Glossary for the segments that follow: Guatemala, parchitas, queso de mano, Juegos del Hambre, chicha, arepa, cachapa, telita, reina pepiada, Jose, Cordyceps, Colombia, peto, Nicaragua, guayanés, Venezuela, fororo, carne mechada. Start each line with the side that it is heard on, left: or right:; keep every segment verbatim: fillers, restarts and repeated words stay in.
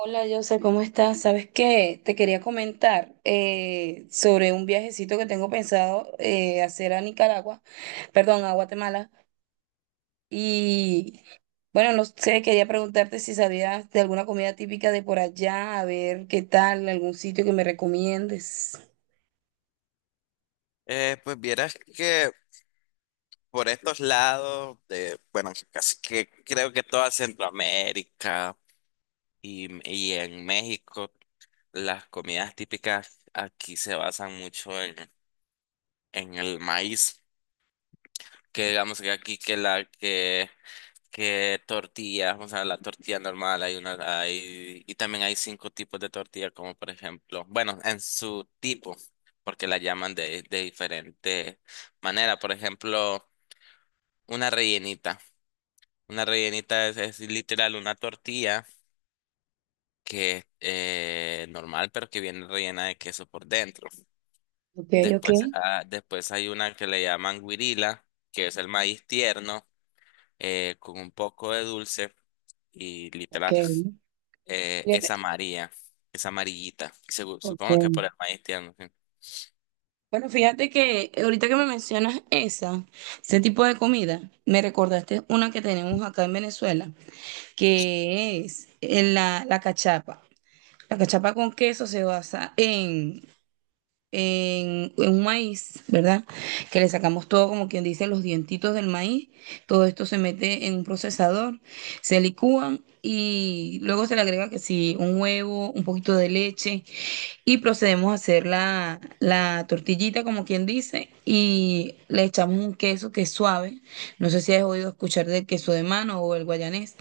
right: Hola, Jose, ¿cómo estás? ¿Sabes qué? Te quería comentar eh, sobre un viajecito que tengo pensado eh, hacer a Nicaragua, perdón, a Guatemala. Y bueno, no sé, quería preguntarte si sabías de alguna comida típica de por allá, a ver qué tal, algún sitio que me recomiendes.
left: Eh, pues vieras que por estos lados, de, bueno, casi que creo que toda Centroamérica y, y en México, las comidas típicas aquí se basan mucho en, en el maíz, que digamos que aquí que la que, que tortilla, o sea, la tortilla normal, hay una, hay, y también hay cinco tipos de tortilla, como por ejemplo, bueno, en su tipo, porque la llaman de, de diferente manera, por ejemplo, una rellenita. Una rellenita es, es literal una tortilla que es eh, normal, pero que viene rellena de queso por dentro.
right: Ok, ok,
left: Después, ah, después hay una que le llaman guirila, que es el maíz tierno eh, con un poco de dulce y
right: ok.
left: literal eh, es
right: Fíjate,
left: amarilla, es amarillita. Segu-
right: ok.
left: supongo que por el maíz tierno. Sí.
right: Bueno, fíjate que ahorita que me mencionas esa, ese tipo de comida, me recordaste una que tenemos acá en Venezuela, que es en la, la cachapa. La cachapa con queso se basa en, en, en un maíz, ¿verdad? Que le sacamos todo, como quien dice, los dientitos del maíz. Todo esto se mete en un procesador, se licúan y luego se le agrega que sí, un huevo, un poquito de leche y procedemos a hacer la, la tortillita, como quien dice, y le echamos un queso que es suave. No sé si has oído escuchar del queso de mano o el guayanés.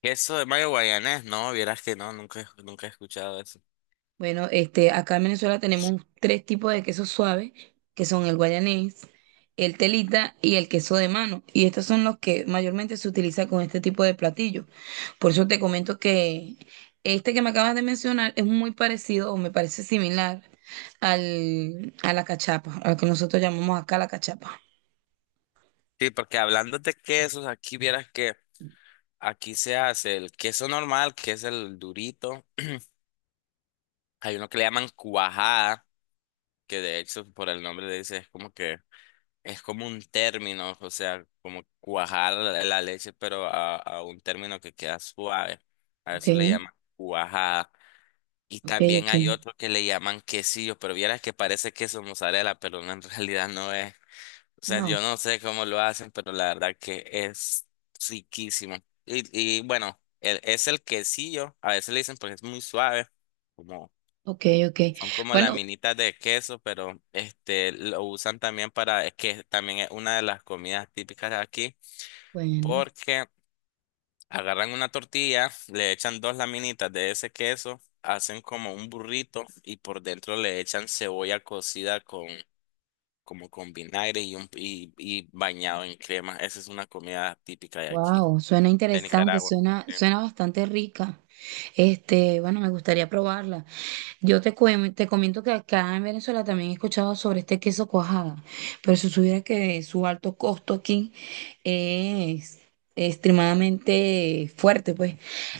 left: Queso de mayo guayanés, no, vieras que no, nunca, he- nunca he escuchado eso.
right: Bueno, este, acá en Venezuela tenemos tres tipos de quesos suaves, que son el guayanés, el telita y el queso de mano. Y estos son los que mayormente se utiliza con este tipo de platillo. Por eso te comento que este que me acabas de mencionar es muy parecido o me parece similar al, a la cachapa, a lo que nosotros llamamos acá la cachapa.
left: Sí, porque hablando de quesos, aquí vieras que Aquí se hace el queso normal, que es el durito. Hay uno que le llaman cuajada, que de hecho por el nombre le dice, es como que Es como un término, o sea, como cuajar la, la leche, pero a, a un término que queda suave. A
right: Ok,
left: eso le llaman cuajada. Y
right: ok,
left: también
right: ok.
left: hay otro que le llaman quesillo, pero vieras que parece queso mozzarella, pero no, en realidad no es. O sea,
right: No,
left: yo no sé cómo lo hacen, pero la verdad que es riquísimo. Y, y bueno, el- es el quesillo, a veces le dicen porque es muy suave, como,
right: ok, ok.
left: son como
right: Bueno,
left: laminitas de queso, pero este lo usan también para, es que también es una de las comidas típicas de aquí,
right: bueno.
left: porque agarran una tortilla, le echan dos laminitas de ese queso, hacen como un burrito y por dentro le echan cebolla cocida como con vinagre y, un, y, y bañado en crema. Esa es una comida típica de aquí,
right: Wow, suena
left: de
right: interesante,
left: Nicaragua.
right: suena,
left: Sí.
right: suena bastante rica. Este, bueno, me gustaría probarla. Yo te, cuen- te comento que acá en Venezuela también he escuchado sobre este queso cuajada, pero si supiera que su alto costo aquí es extremadamente fuerte, pues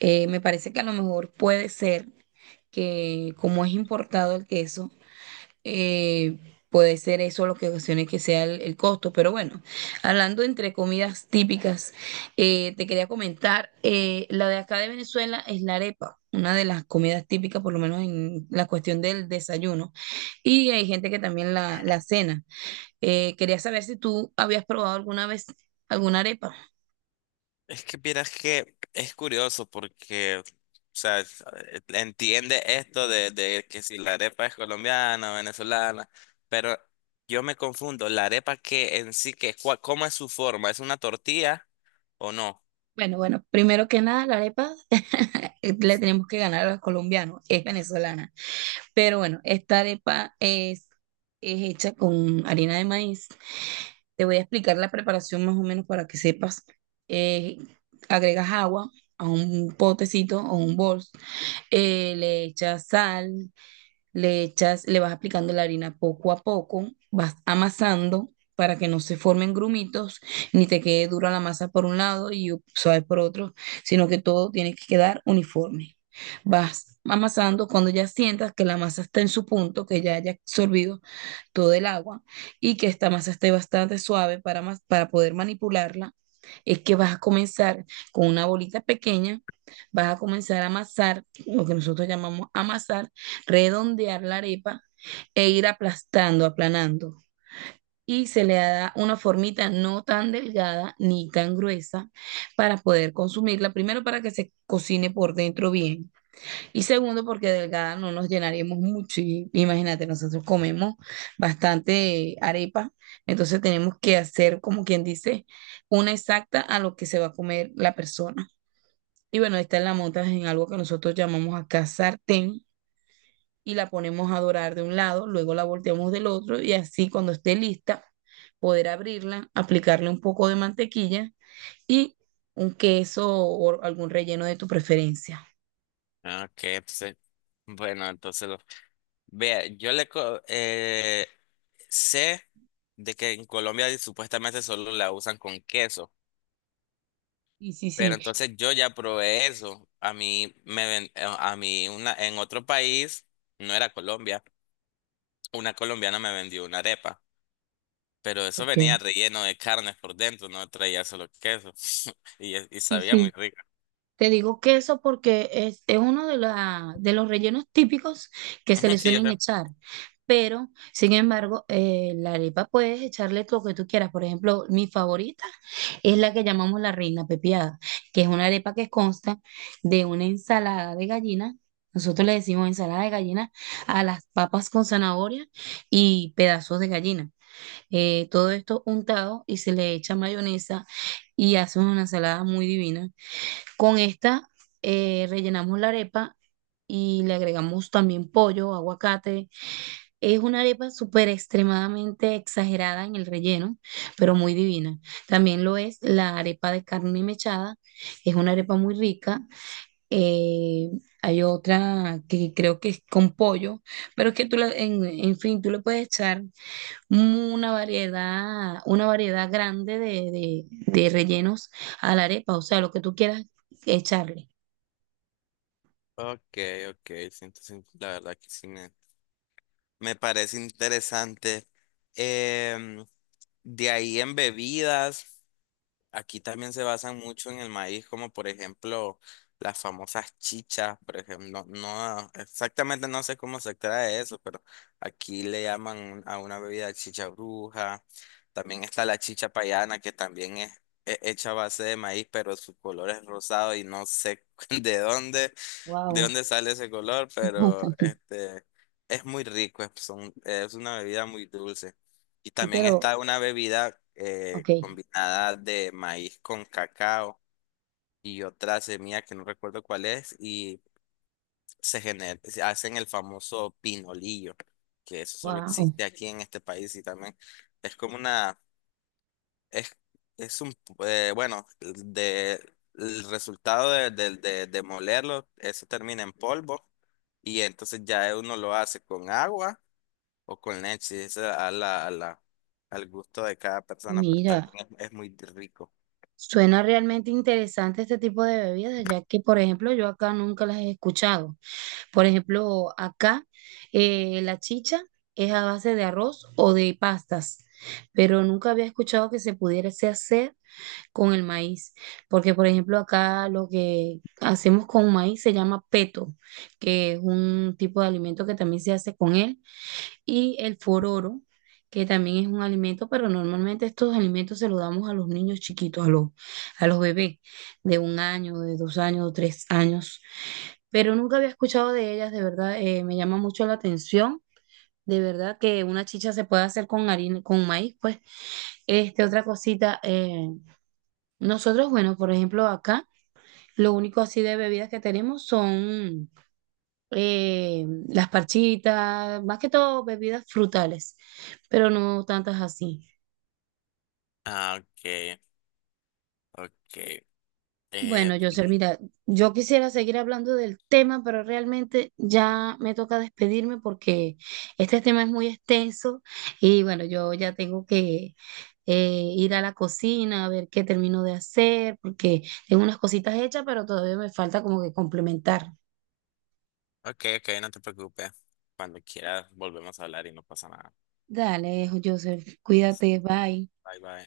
right: eh, me parece que a lo mejor puede ser que como es importado el queso, eh, puede ser eso lo que ocasione que sea el, el costo, pero bueno, hablando entre comidas típicas, eh, te quería comentar, eh, la de acá de Venezuela es la arepa, una de las comidas típicas, por lo menos en la cuestión del desayuno, y hay gente que también la, la cena. Eh, quería saber si tú habías probado alguna vez alguna arepa.
left: Es que vieras que es curioso porque, o sea, es- eh, entiende esto de, de que si la arepa es colombiana o venezolana, pero yo me confundo, la arepa que en sí, que, cua- ¿cómo es su forma? ¿Es una tortilla o no?
right: Bueno, bueno, primero que nada, la arepa eh, le tenemos que ganar a los colombianos, es venezolana. Pero bueno, esta arepa es, es hecha con harina de maíz. Te voy a explicar la preparación más o menos para que sepas. Eh, agregas agua a un potecito o un bol, eh, le echas sal, le echas, le vas aplicando la harina poco a poco, vas amasando para que no se formen grumitos, ni te quede dura la masa por un lado y suave por otro, sino que todo tiene que quedar uniforme. Vas amasando cuando ya sientas que la masa está en su punto, que ya haya absorbido todo el agua y que esta masa esté bastante suave para, mas- para poder manipularla, es que vas a comenzar con una bolita pequeña, vas a comenzar a amasar, lo que nosotros llamamos amasar, redondear la arepa e ir aplastando, aplanando. Y se le da una formita no tan delgada ni tan gruesa para poder consumirla, primero para que se cocine por dentro bien y segundo, porque delgada no nos llenaríamos mucho. Y imagínate, nosotros comemos bastante arepa, entonces tenemos que hacer, como quien dice, una exacta a lo que se va a comer la persona. Y bueno, esta la montas en algo que nosotros llamamos acá sartén y la ponemos a dorar de un lado, luego la volteamos del otro y así cuando esté lista, poder abrirla, aplicarle un poco de mantequilla y un queso o algún relleno de tu preferencia.
left: Ah, ok, entonces, bueno, entonces, lo- vea, yo le, co- eh, sé de que en Colombia supuestamente solo la usan con queso,
right: Sí, sí,
left: pero
right: sí.
left: entonces yo ya probé eso. A mí me ven- eh, a mí una en otro país, no era Colombia, una colombiana me vendió una arepa, pero eso venía
right: Ok.
left: relleno de carnes por dentro, no traía solo queso y, y
right: Sí,
left: sabía muy
right: sí,
left: rica.
right: te digo queso porque es, es uno de, la- de los rellenos típicos que se
left: Ujú.
right: le
left: Sí, yo
right: suelen
left: sé.
right: echar. Pero, sin embargo, eh, la arepa puedes echarle lo que tú quieras. Por ejemplo, mi favorita es la que llamamos la reina pepiada, que es una arepa que consta de una ensalada de gallina. Nosotros le decimos ensalada de gallina a las papas con zanahoria y pedazos de gallina. Eh, todo esto untado y se le echa mayonesa y hace una ensalada muy divina. Con esta eh, rellenamos la arepa y le agregamos también pollo, aguacate. Es una arepa súper extremadamente exagerada en el relleno, pero muy divina. También lo es la arepa de carne mechada. Es una arepa muy rica. Eh, hay otra que creo que es con pollo, pero es que tú, la- en, en fin, tú le puedes echar una variedad, una variedad grande de, de de rellenos a la arepa, o sea, lo que tú quieras echarle.
left: Okay, okay, sí, entonces la verdad que sí me, me parece interesante. Em, de ahí en bebidas. Aquí también se basan mucho en el maíz, como por ejemplo las famosas chichas, por ejemplo, no, no, exactamente no sé cómo se trae eso, pero aquí le llaman un- a una bebida chicha bruja. También está la chicha payana, que también es, he- hecha a base de maíz, pero su color es rosado y no sé de dónde, de
right: Wow.
left: dónde sale ese color, pero este es muy rico, es, son- es una bebida muy dulce. Y
right: Y
left: también
right: pero,
left: está una bebida eh,
right: ok,
left: combinada de maíz con cacao y otra semilla que no recuerdo cuál es, y se genera se hacen el famoso pinolillo, que eso solo
right: wow.
left: existe aquí en este país y también es como una es, es un, eh, bueno, de, el resultado de, de, de, de molerlo, eso termina en polvo y entonces ya uno lo hace con agua o con leche, eso a la, a la, al gusto de cada persona, pero también
right: Mira,
left: es, es muy rico.
right: suena realmente interesante este tipo de bebidas, ya que, por ejemplo, yo acá nunca las he escuchado. Por ejemplo, acá eh, la chicha es a base de arroz o de pastas, pero nunca había escuchado que se pudiese hacer con el maíz, porque, por ejemplo, acá lo que hacemos con maíz se llama peto, que es un tipo de alimento que también se hace con él. Y el fororo, que también es un alimento, pero normalmente estos alimentos se los damos a los niños chiquitos, a los, a los bebés de un año, de dos años, de tres años. Pero nunca había escuchado de ellas, de verdad, eh, me llama mucho la atención. De verdad que una chicha se puede hacer con harina, con maíz, pues. Este, otra cosita, eh, nosotros, bueno, por ejemplo, acá, lo único así de bebidas que tenemos son eh, las parchitas, más que todo bebidas frutales, pero no tantas así.
left: Ah, ok, ok.
right: Bueno,
left: Eh,
right: José,
left: y-
right: mira, yo quisiera seguir hablando del tema, pero realmente ya me toca despedirme porque este tema es muy extenso y bueno, yo ya tengo que eh, ir a la cocina a ver qué termino de hacer porque tengo unas cositas hechas, pero todavía me falta como que complementar.
left: ok, ok, no te preocupes. Cuando quieras volvemos a hablar y no pasa nada.
right: Dale, José, cuídate,
left: Listo.
right: bye.
left: Bye, bye.